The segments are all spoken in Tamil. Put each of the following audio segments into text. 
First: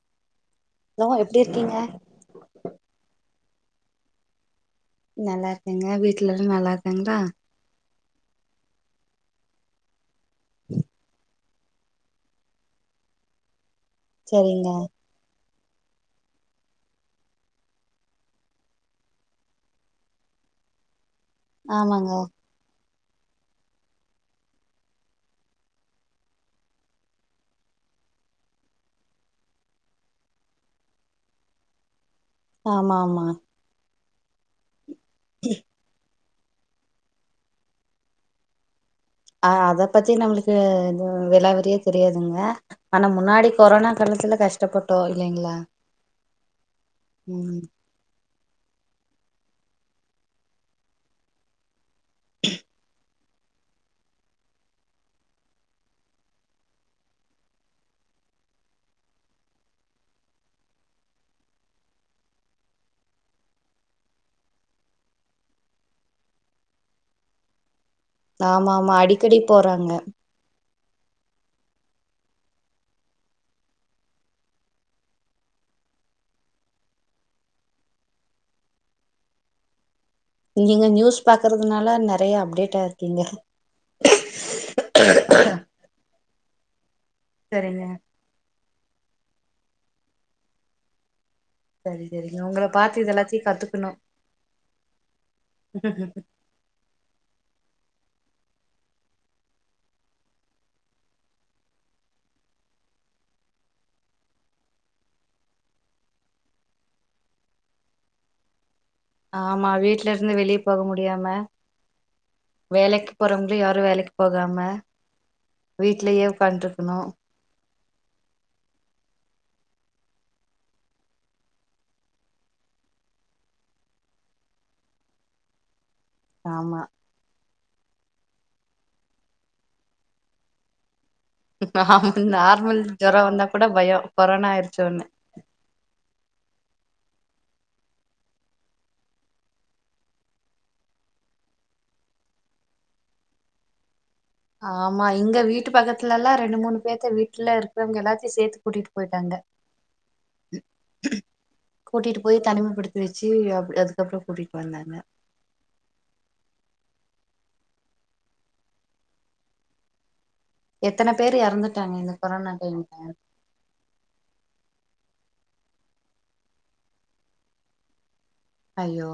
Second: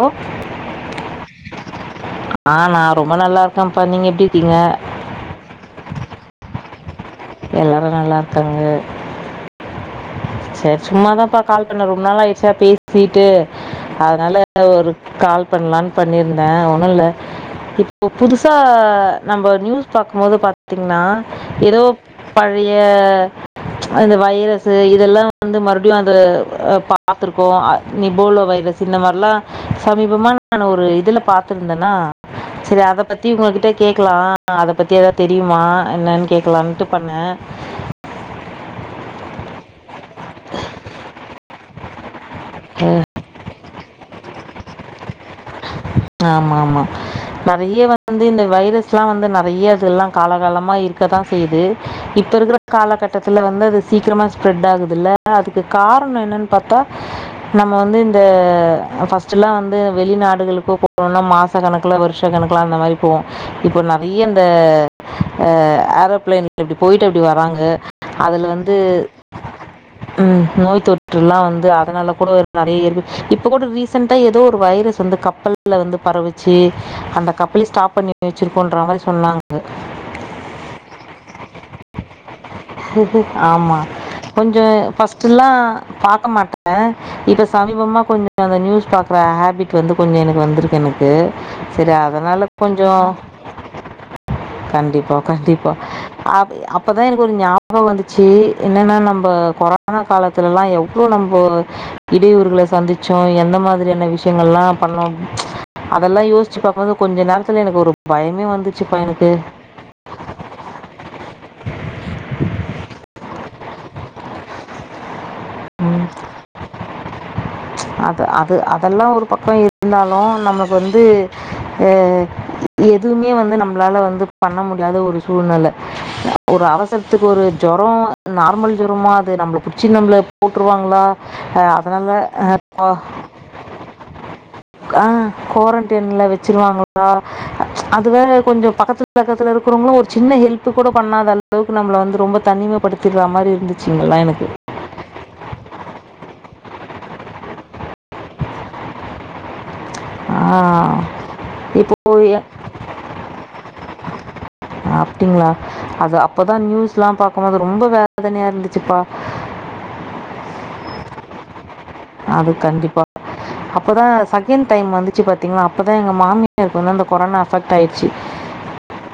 ஹலோ ஹலோ எப்டி இருக்கீங்க ஆ நான ரொம்ப நல்லா இருக் கம்பா நீங்க எப்டி இருக்கீங்க நல்லா இருக்கங்க வீட்லாம் நல்லா இருக் எல்லாரும் நல்லா இரு க்காங்க செரி சும்ம த பா கால் பண்ண ரொம்ப நாள் ஆயிடுச்சா பேசிட்டு அதனால சரிங்க ஒரு கால் பண்ணலாம்னு பண்ணிருந்தேன் ஒண்ணும் இல்ல இப்போ புதுசா நம்ம நியூஸ் பாக்கும்போது பாத்தீங்கன்னா ஏதோ ஆமாங்க பழைய [inaudible] அந்த வைரஸ் இதெல்லாம் வந்து மறுபடியும் அது பாத்தருக்கோம் நிபோலோ வைரஸ் இந்த மாரிலாம் சமீபமா நான ஒரு இதுல பாத்திருந்தேன்னா செரி ஆமா அத ஆமா பத்தி உங்ககிட்ட கே க்கலாம் அத பத்தி ஏதா தெரியுமா என்னன்னு கேக்கலான்ட்டு பண்ணனேன் ஆ அத பத்தி நம்மளுக்கு விலா வரிய தெரியாது ங்க ஆனா முன்னாடி கொரோனா கலத்துல கஷ்டப்பட்டோம் இல்லங்களா ஆமா ஆமா நெறைய வந்து இந்த வைரஸ்லாம் வந்து நெறைய அதெல்லாம் காலகாலமாக இருக்க தான் செய்யுது இப்ப இருக்கிற காலகட்டம் கட்டத்துல வந்து சீக்கிரமா ஸ்பிரட் ஆகுதுல அதுக்கான காரணம் என்னன்னு பாத்தா நம்ம வந்து இந்த ஃபர்ஸ்ட் எல்லாம் இந்த வெளிநாடுகள் இப்போ போனோனா மாச கணக்கில் வருஷ கணக்கலாம் அந்த மாரி போவோம் இப்போ நெறைய இந்த ஏரோப்ளைன்ல இப்டி போயிட்டு அப்டி வராங்க அதுல ஆமா வந்து ஆமா அடிக்கடி போறாங்க ம் நோய தொற்றுல்லாம் வந்து அதனால கூட நெறைய இருக்கு இப்ப கூட ரீசன் ஏதோ ஒரு வைரஸ் வந்து கப்பல் ல வந்து பரவிச்சு அந்த கப்பல ஸ்டாப் பண்ணி வச்சிருக்கோன்ற மாரி சொன்னாங்க நீங்க நியூஸ் பாக்குறதுனால நெறைய அப்டேடா இருக்கீங்க ஆமா. ஆ இப்ப சரிங்க சமீபம்மா கொஞ்சம் அந்த நியூஸ் பாக்கற ஹேபிட் வந்து கொஞ்சம் எனக்கு வந்திருக்கு எனக்கு செரி சரி சரிங்க அதனால உங்கள பாத்து கொஞ்சம் இது எல்லாத்தையு கத்துக்கணு கண்டிப்பா கண்டிப்பா அப்தான் எனக்கு ஒரு ஞாபகம் வந்துச்சு என்னன்னா நம்ம கொரோனா காலத்துலல்லாம் எவ்வளவு நம்ம இடையூர்களை சந்திச்சோம் எந்த மாரியான விஷயங்கள் எல்லாம் பண்ணோம் அதெல்லாம் யோசிச்சு பாக்கும் போது கொஞ்ச நேரல எனக்கு ஒரு பயமே வந்து ஆமா வீட்டுல இருந்து வெளியே போக முடியாம வேலைக்கு போற யாரும் வேலக்கு போகாம ம். வீட்லயே உட்கான் இருக்கணும் அது அது அதெல்லாம் ஒரு பக்கம் இருந்தாலும் நமக்கு வந்து எதுவுமே வந்து நம்மலால வந்து பண்ண முடியாத ஒரு சூழ்நிலை ஒரு ஆமா அவசரத்துக்கு ஒரு ஜேரம் நார்மல் ஜேரமா அது நம்மளை புடிச்சி நம்மள போட்டுருவாங்களா ஆஹ அதனால ஆமா நார்மல் ஓ ஜொரம் வந்தா கூட பயம் கொரோனா ஆயிருச்சோன்னு ஆஹ குவாரண்டு டைம்ல வச்சினுவாங்கள அதுவேற கொஞ்சம் பக்கத்து பக்கத்துல இருக்கிறவங்களும் ஒரு சின்ன ஹெல்ப் கூட பண்ணாத அளவுக்கு நம்மள வந்து ரொம்ப தனிமபடுத்திடுற மாரி இருந்துச்சு இங்கல்லாம் எனக்கு ஆமா இங்க வீட்டு பக்கத்துல எல்லாம் ரெண்டு ரெண்டு மூணு பேத்த வீட்டுல இருக்கிறவங்க எல்லாத்தையும் சேர்த்து கூட்டிட்டு போயிட்டாங்க ஆ இப்போ கூட்டிட்டு போய் தனிமைப்படுத்தி வச்சு அப் அதுக்கப்புறம் கூட்டிட்டு வந்தாங்க அப்டிங்கிளா அது அப்தான் நியூஸ் எல்லாம் போனது ரொம்ப வேதனையா இருந்துச்சுப்பா எத்தனை பேர் இறந்துட்டு அது கண்டிப்பா அப்பதான் செகன்ட் டைம் வந்துச்சு பாத்தீங்கன்னா அப்தான் எங்க மாமியாருக்கு வந்து அந்த கொரோனா அபெக்ட் ஆயிருச்சு ஐயோ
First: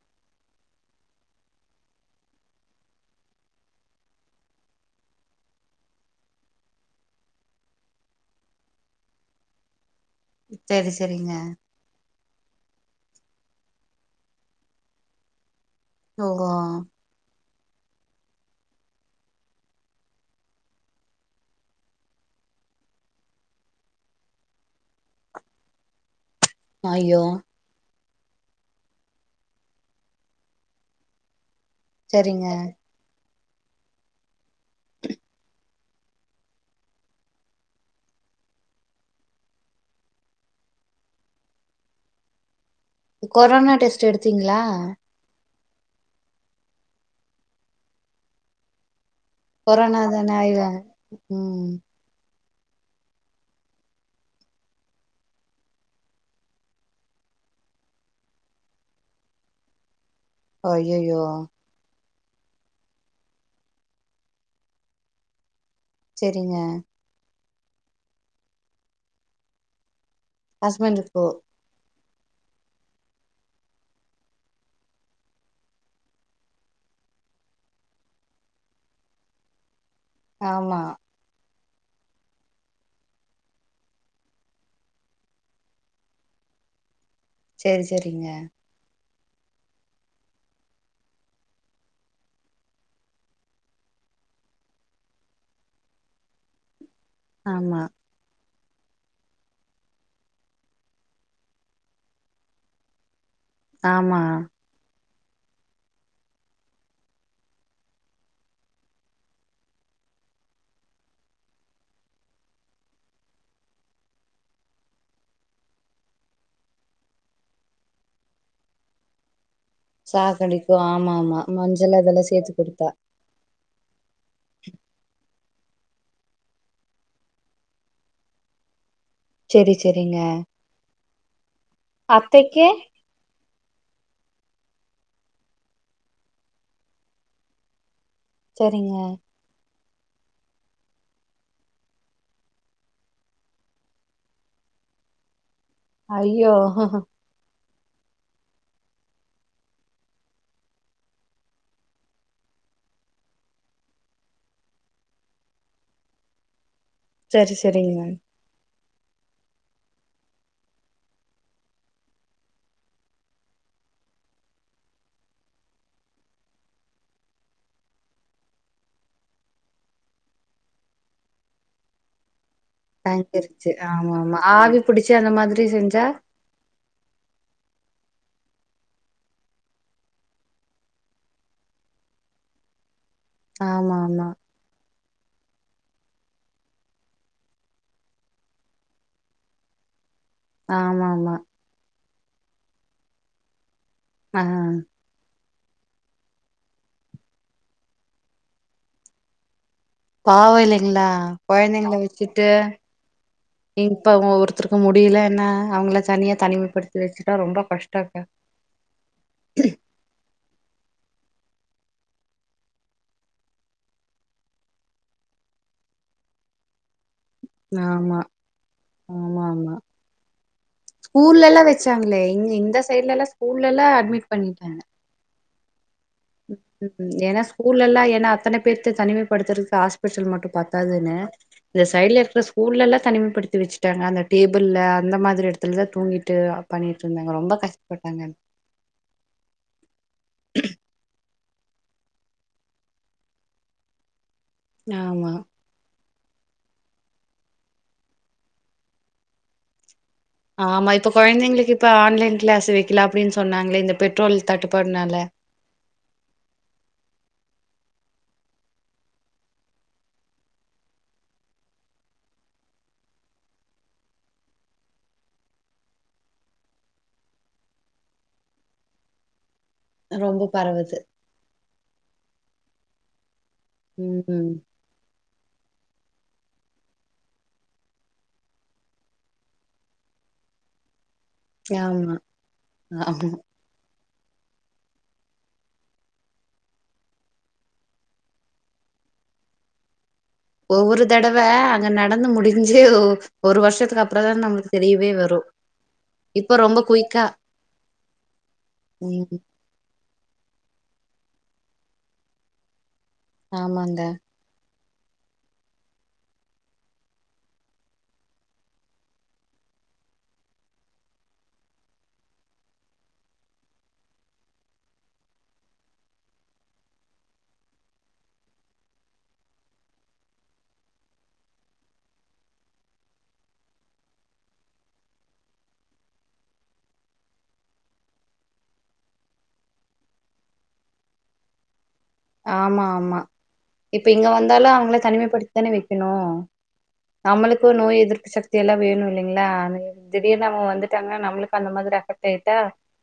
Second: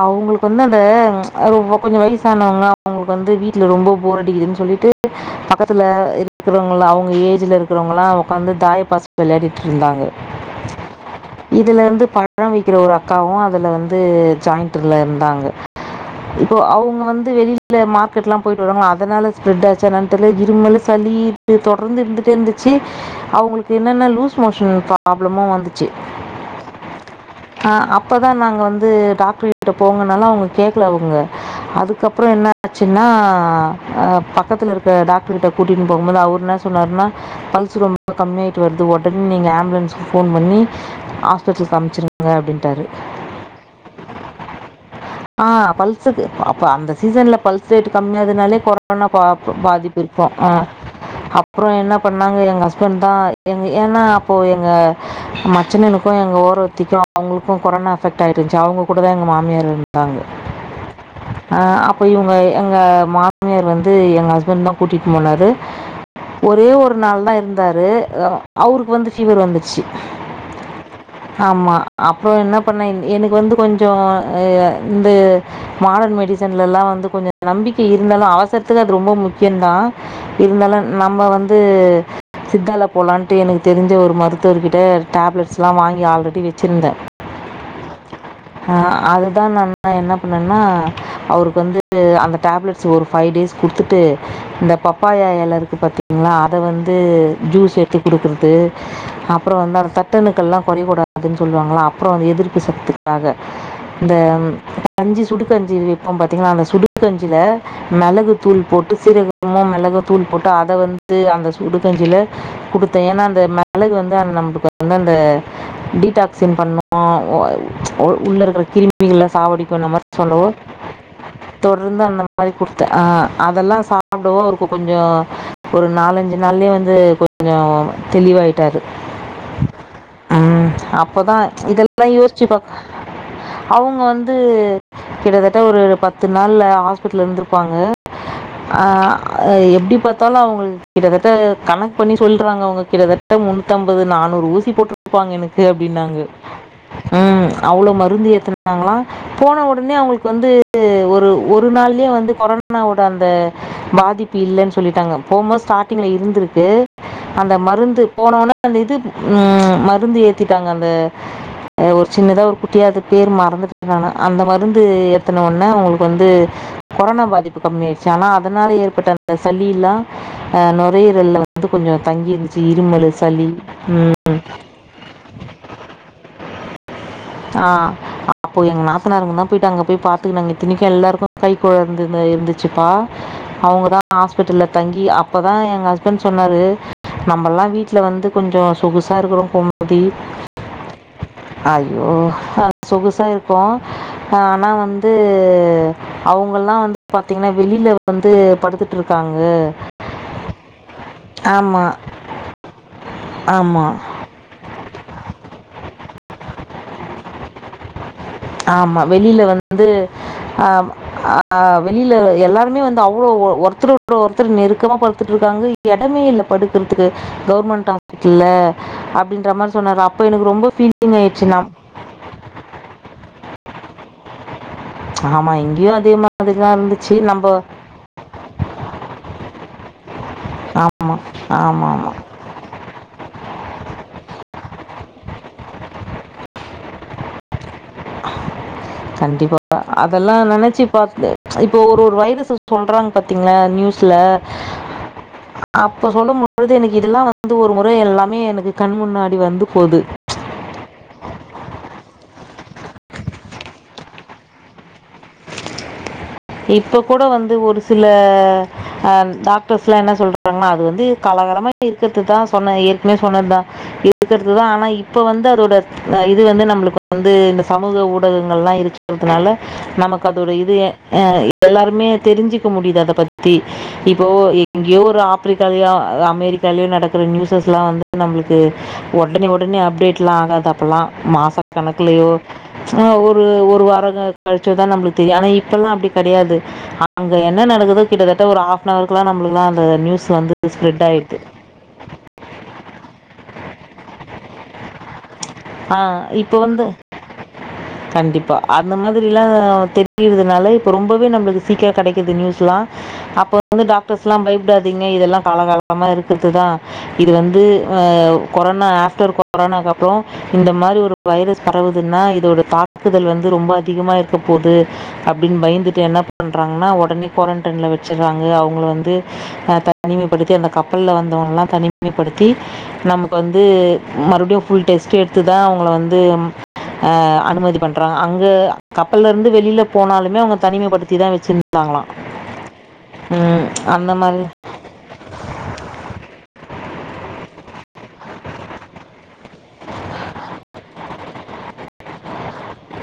அவங்களுக்கு வந்து அந்த கொஞ்சம் வயசானவங்க அவங்களுக்கு வந்து வீட்டுல ரொம்ப போரடிக்குதுன்னு சொல்லிட்டு பக்கத்துல இருக்கிறவங்க அவங்க ஏஜ்ல இருக்கிறவங்க எல்லாம் உக்காந்து தாய பாஸ் விளையாடிட்டு இருந்தாங்க செரி செரிங்க இதுலேருந்து பழம் விக்கிற ஒரு அக்காவும் அதுல வந்து ஜாயி்ண்ட்ல இருந்தாங்க ஓ இப்போ அவுங்க வந்து வெளில மார்க்கெட்லாம் போயிட்டு வராங்க அதனால ஸ்ப்ரெட் ஆச்சு ஆ இருமல சளி தொடர்ந்து இருந்துட்டே இருந்துச்சு அவங்களுக்கு என்னநா லூஸ் மோஷன் பிராப்ளமும் வந்துச்சு ஐயோ இப்பதான் நாங்க வந்து டாக்ட ரிட்ட போங்கனால அவுங்க கேட்கல அவுங்க அதுக்கப்பறம் செரிங்க என்ன ஆச்சுன்னா பக்கத்தில் இருக்க டாக்டரு கிட்ட கூட்டிகினு போகும்போது அவர் என்ன சொன்னார்னா பல்ஸ் ரொம்ப கம்மியாய்ட்டு வருது உடனே நீங்கள் ஆம்புலன்ஸ்கு ஃபோன் பண்ணி ஹாஸ்பிட்டலுக்கு அமுச்சுருங்க அப்டின்டாரு கொரோனா டெஸ்ட் எடுத்தீங்களா ஆஹ பல்ஸிக்கு அ அந்த சீசன்ல பல்ஸ் ரேட் கம்மியாதுனாலே கொரோனா பாதிப்பு கொரோனா தான இருக்கும் அப்புறம் ம் என்ன பண்ணாங்க எங்க ஹஸ்பண்ட் தான் எ ஏன்னா அப்போது எங்கள் மச்சுனனுக்கும் எங்க ஓரவத்திக்கும் அவங்களுக்கும் கொரோனா அஃபெக்ட் ஆகிருந்துச்சு அவங்க கூடதான் எங்க மாமியார் தாங்க ஐயையோ ஹ போய்வ்ங்க எங்க மாமியார் வந்து எங்க ஹஸ்பண்ட் தான் கூட்டிகிட்டு போனாரு செரிங்க ஒரே ஒரு நாள் தான் இருந் வந்தரு அவருக்கு வந்து ஃபீவர் வந்துச்சு ஹஸ்பண்ட்க்கோ அப்புறம் என்ன பண்ண எனக்கு வந்து கொஞ்சம் கொஞ்சம் இந்த மாடர்ன் மெடிசன்லலாம் வந்து கொஞ்சம் நம்பிக்கை இருந்தாலும் அவசரத்துக்கு அது ரொம்ப முக்கியம்தான் ஆமா இருந்தாலும் நம்ம வந்து வந்து சித்தல போலான்ட்டு எனக்கு தெரிஞ்ச ஒரு மருத்துவர்கிட்ட டேப்லெட்ஸ்லாம் வாங்கி ஆல்ரெடி வச்சிருந்தேன் சேரி சேரி ஆஹ் அ அதான் நான்நான் என்ன பண்ணேன்னா அவருக்கு வந்து அந்த டேப்லெட்ஸ் ஒரு ஃபைவ் டேஸ் கொடுத்துட்டு இந்த பப்பாயா இல இருக்கு பார்த்தீங்களன்னா அத வந் ந்து ஜூஸ் ஆமா எடுத்து கொடுக்குறது அப்புறம் வந்து அந்த தட்டணுக்கள் எல்லாம் குறையக்கூடாதுன்னு சொல்லுவாங்கள அப்புறம் வந்து எதிர்ப்பு சத்து ஆகா இந்த ஆமா கஞ்சி சுடுகஞ்சி வைப்போம் பார்த்தீங்கன்னா அந்த சுடுடுகஞ்சியில மிளகு தூள் போட்டு சீரகமோ மிளகு தூள் போட்டு அத வந்து அந்த சுடுடுகஞ்சியில கொடுத்தேன் ஏன்னா அந்த மிளகு வந்து அந்த என்ன நம்மளுக்கு வந்து அந்த டீடாக்சின் பண்ணோம் உள்ள இருக்கிற கிருமிகள சாவடி இப்ப நம்ம சொல்லவோ சாக்கடிக்கு ஆமா ஆமா மஞ்சள் தொடர்ந்து அந்த அதெல்லா சேத்து மாரி குடுத்தா கொடுத்தேன் ஆ அதெல்லாம் சாப்பிடவும் அவருக்கு கொஞ்சம் ஒரு நாலஞ்சு நாள்லயே வந்து கொஞ்சம் தெளிவாயிட்டாரு சரி சரிங்க இப்பதான் இதல்லாம் இவரு ப்பா அவங்க வந்து கிட்டத்தட்ட ஒரு பத்து நாள்ல ஹாஸ்பிடல் இருந்திருப்பாங்க செரிங்க ஆஹ் எப்டி பார்த்தாலும் அவங்க கிட்டத்தட்ட கணக்கு பண்ணி சொல்லறாங்க அவங்க கிட்டத்தட்ட முன்னூத்தி அம்பது நானூறு ஊசி போட்டுிருப்பாங்க எனக்கு அப்படின்னாங்க ஐயோ ம் அவ்வளோ மருந்து ஏத்துனாங்களாம் போன உடனே அவங்களுக்கு வந்து ஒரு ஒரு நாள்லயே வந்து கொரோனாவோட அந்த பாதிப்பு இல்லன்னு சொல்லிட்டாங்க போகும்போது ஸ்டார்ட்டிங்ல இருந்திருக்கு அந்த செரி செரிங்க மருந்து போனோனா அந்த இது உம் மருந்து ஏத்திட்டாங்க அந்த ஒரு சின்னதாக ஒரு குட்டியாவது பேர் மறந்துட்டு நானு அந்த மருந்து எத்தன உடனே அவங்களுக்கு வந்து கொரோனா பாதிப்பு கம்மிய ஆயிடுச்சு ஆனா அதனால ஏற்பட்ட அந்த சளி எல்லாம் அஹ் நுரையீரல்ல வந்து கொஞ்சம் தங்கிிருந்துச்ச தய்சிருச்சு ஆமா ஆமா ஆவி புடிச்சு அந்த மாதிரி செஞ்சா ஆஹ் அப்போ எங்க நாதனாருங்க தான் போயிட்டு அங்க போய் பாத்துக்க நாங்க இத்திணிக்கும் எல்லாருக்கும் கைக்குழந்த இருந்துச்சுப்பா அவங்க ஆமா தான் ஆமா ஹாஸ்பிட்டல் தங்கி அப்பதான் எங்க ஹஸ்பண்ட் சொன்னாரு நம்மல்லாம் வீட்டுல வந்து கொஞ்சம் சொகுசா இருக்கிறோம் கோமதி ஆமா ஆமா ஐயோ சொகுசாஇருப்போம் ஆ ஆஹ் ஆனா வந்து அவங்கல்லாம் வந்து பாத்தீங்கன்னா வெளியில வந்து படுத்துட்டு இருக்காங்க பாவ இல்லைங்களா குழந்தைங்க ஆமாம் வச்சுட்டு இ ஆமாம் இப்ப ஒ ஒவருத்தருக்கும் முடியல என்ன அவங்கள தனியா தனிமைப்படுத்தி வச்சுட்டா ரொம்ப கஷ்டம் ஆமா வெளியில வந்து அஹ் வெளியில எல்லாருமே வந்து அவ்வளோ ஒருத்தர் ஒருத்தர் நெருக்கமாக படுத்துட்டுருக்காங்க இடமேயில்ல படுக்கறதுக்கு கவுர்மெண்ட் ஆமா ஹாஸ்பிட்டல் ஆமா அப்படின்ற ஆமா மாதிரி சொன்னா அப்ப எனக்கு ரொம்ப பீலிங் ஆயிடுச்சு நா இங்கஎல்லாம் ஸ்கூல்ல அட்மிட் பண்ணிட்டாங்க ஆமா எங்கேயோ அந் ம் ஏன்னா ஸ்கூல்ல எல்லாம் ஏன்னா அத்தனை பேத்த தனிமைப்படுத்துறது காஸ் ல் மட்டும் ஆமா, பத்தாதுன்னு இந்த ஆமாமா. சைடுல இருக்கிற ஸ்கூல்ல எல்லாம் தனிமைப்படுத்தி மாத்தி வச்சிட்டாங்க அந்த டேபிள் அந்த மாதிரி இடத்துல தான் தூங்கிட்டு பண்ணிட்டு இருந்தாங்க ரொம்ப கஷ் கண்டிப்பா அதெல்லாம் நெனைச்சு ப்பாத்து இப்போ ஒரு ஒரு வைரஸ் சொல்றாங்க பாத்தீங்களா நியூஸ்ல ஆமா இப்போ சொல்லும்போழுது எனக்கு இதெல்லாம் வந்து ஒரு முறை எல்லாமே எனக்கு கண் முன்னாடி வந்து போது ஆமா இப்ப கொழந்தைங்களுக்கு இப்ப ஆன்லைன் கிளாஸ் வைக்கலாம் அப்படின்னு சொன்னாங்களே இந்த பெட்ரோல் தட்டுப்பாடுனால இப்ப கூட வந்து ஒரு சில அஹ் டாக்டர்ஸ் எல்லாம் என்ன சொல்றாங்கன்னா அது வந்து காலகாலமா இருக்கிறதுதான் சொன்ன ஏற்கனே சொன்னதுதான் இருக்கிறதுதான் ஆனா இப்ப வந்து அதோட இது வந்து நம்மளுக்கு வந்து இந்த சமூக ஊடகங்களாம் இருக்கிறதுனால நமக்கு ரொம்ப அதோட இதுயே பரவுது எல்லாருமே தெரிஞ்சிக்க முடியுது அதை பத்தி பத்தி இப்போ ம் எங்கேயோ ஒரு ஆப் ஆப்பப்ரிக்காலேயோ அமெரிக்காலிலேயோ நடக்கிற நியூஸஸ்லாம் வந்து நம்மளுக்கு உடனே உடனே அப்டேட்லாம் ஆகாது அப்போலாம் மாச ஆமா கணக்குலயோ ஆஹ ஆமா ஒரு ஒரு வார ரொம்ப நாள் கழிச்சு தான் நம்மளுக்கு தெரியும் ஆனா இப் இப்பெல்லாம் அப்படி கிடையாது அங்க என்ன நடக்குதோ கிட்டத்தட்ட ஒரு ஆப் நவருக்கலாம் நம்மளுக்குலாம் அந்த நியூஸ் வந்து ஸ்ப்ரெட் ஒவ்வொரு ஆகிடுது தடவை அங்க நடந்து முடிஞ்சு ஒரு வருஷத் அதுக்கு அப்புறம் தான் நம்மளுக்கு தெரியவே வரும் ஆஹ் இப்ப வந்து கண்டிப்பா அந்த ம் மாதிரில்லாம் தெரி யிறதுனால இப்ப ரொம்பவே நம்மளுக்கு சீக்கிரோ கெடைக்குது நியூஸ்லா அப்ப வந்து ஆமாங்க டாக்டர்ஸ்லா பயப்படாது இதெல்லாம் காலகலமா இருக்கிறது தான் இது வந்து கொரோனா ஆப்டர் கொரோனாக்கு அப்பறம் இந்த மாரி ஒரு வைரஸ் பரவுதுன்னா இதோட தாக்குதல் வந்து ரொம்ப அதிகமாக இருக்க போகுது அப்டின்னு பயந்துட்டு என்ன பண்ணுறாங்கன்னா உடனே குவாரன்டைனில் வச்சுடுறாங்க அவங்கள வந்து தனிமைப்படுத்தி அந்த கப்பலில் வந்தவங்களலாம் தனிமைப்படுத்தி நமக்கு வந்து மறுபடியும் ஃபுல் டெஸ்ட்ட் எடுத்து தான் அவங்கள வந்து அனுமதி பண்றாங்க அங்க கப்பல்ல இருந்து வெளியில போனாலுமே அவங்க தனிமைப்படுத்திதா வச்சிருந் ஆமா ஆமா இப்ப அந்த இங்க மாதிரி வந்தாலு அவங்கள தனிமைப்படுத்திதான வைக்கணு நம்மளுக்கு நோய் எதிர்ப்பு சக்தி எல்லா வேணு இல்லைங்களா [inaudible] திடீர்னு அவுங்க வந்துட்டாங்கன்னா நம்மளுக்கு அந்த மாதிரி அஃபெக்ட் ஆயிட்டா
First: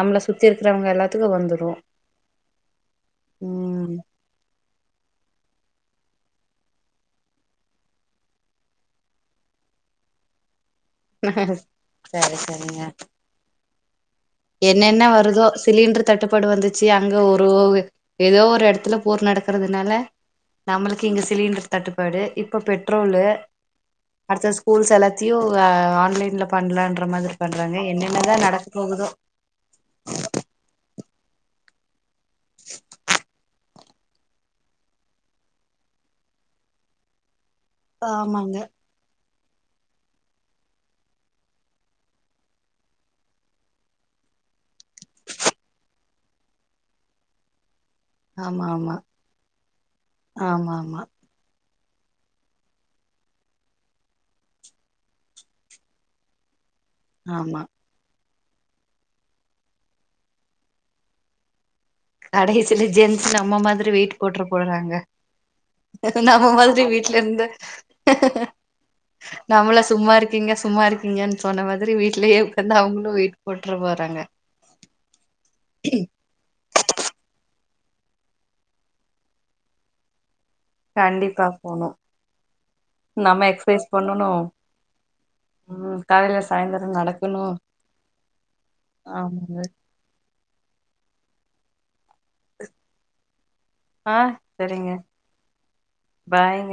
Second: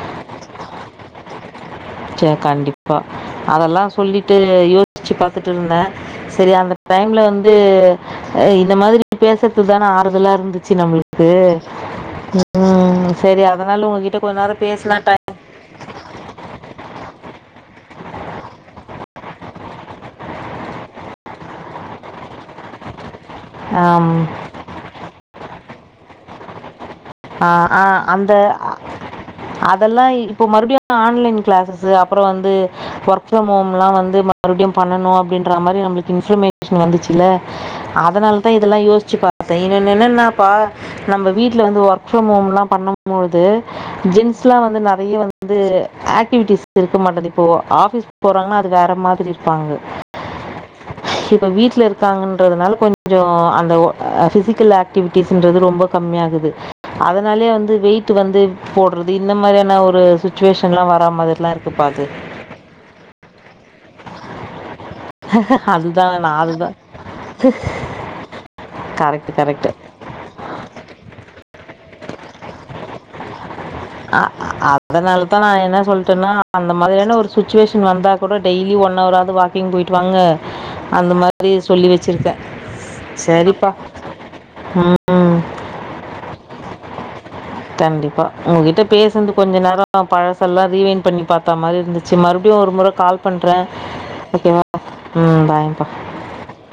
நம்மள சுத்தி இருக்கிறவங்க எல்லாத்துக்கு வந்துரு ச கண்டிப்பா அதெல்லாம் ம் சொல்லிட்டு ட்டு யோசிச்சு பாத்துட்டு இருந்தே சரி அந்த டைம்ல வந்து அ இந்த மாதிரி பேசுறதுதான ஆறுதலா இருந்து ச்சு நம்மளுக்கு சரி சரிங்க உம் சரி அடுத் இதனால உங்கிட்ட என்னென்ன வருதோ சிலிண்டர் தட்டுப்பாடு வந்துச்சு த்தி அங்க ஒரு ஏதோ ஒரு எடத்துல போர் நடக்கறதுனால நம்மளுக்கு இங்க சிலிண்டர் தட்டுப்பாடு இப்ப பெட்ரோலு டைம் அடுத்த ஸ்கூல்ஸ் எல்லாத்தையு ஆ ஆன்லைன்ல பண்லாண்ட்டு ந்த மாதிரி ஆ பண்றாங்க ஆ அந்த என்னென்னதா நடக்கப் போகுதோ அதெல்லா இப்ப மறுபடியு ஆன்லைன் கிளாஸஸு அப்றோ வந்து ஒர்க் ஃப்ரம் ஹோம் எல்லா வந்து மறுபடியும் பண்ணனு அப்டின்ற மாரி நம்மளுக்கு இன்ஃபர்மேஷன் வந்துச்சுல்ல அதனால தான் ஆமாங்க இதெல்லாம் யோசிச்சு பா ப்ப இன்னொன்னு என்னன்னாப்பா நம்ம வீட்ல வந்து ஒர்க் ஓர்க் ஃரம் ஹோம் எல்லாம் பண்ணும்பது ஜின்ஸ் எல்லாம் வந்து நெறைய வந்து ஆக்டிவிட்டிஸ் இருக்க மாட்டது இப்போ ஆபிஸ் போறாங்கன்னா ஆமா அது வேற ஆமா மாதிரி இருப்பாங்க ஆமா ஆமா இப்ப வீட் இருக்காங்கன்றதுனால ரெஸ்ட் ரெஸ்ட் கொஞ்சம் அந்த பிசிக்கல் ஆக்டிவிட்டிஸ்ன்றது ரொம்ப கம்மிய ஆகுது அதனாலயே ஆமா வந்து வெயிட் வந்து போடுறது இந்த மாரியான ஒரு சுச்சுவேஷன் எல்லாம் வரா மாரில்லாம் இருக்கு கடைசில ஜென்ஸ் நம்ம மாதிரி வெயிட் போட்ற போறாங்க அதுதா நா நம்ம அதுதா மாதிரி வீட்ல இருந்து கரெக்ட் கரெக்ட். நம்மள சும்மா இருக்கீங்க சும்மா இருக்கீங்கன்னு சொன்ன மாரி மாதிரி வீட்லயே உக்காந்து அவங்களு வெய்ட் போட்ற போறாங்க அ அதனால தா நா என்ன சொல்ட்டேன்னா அந்த மாரியான ஒரு சுட்சுவேஷன் வந்தா கூட டெய்லி ஒன் அவராது வாக்கிங் போயிட்டு வாங்க அந்த கண்டிப்பா மாதிரி சொல்லி போணு வச்சிருக்கே நம்ம சரிப்பா எக்சசைஸ் உம் காலையில் சாயந்திரம் நட கண்டிப்பா உங்ககிட்ட பேசுனது கொஞ்ச ஆமாங்க நேரோ பழ செல்லா ரீவைன் பண்ணி பாத்தா மாரி இருந்துச் ச்சு மறுபடியு ஒரு முறை கால் பண்றே ஆ ஓகேவா செரிங்க உம் பாய்ப்பா பாய்ங்க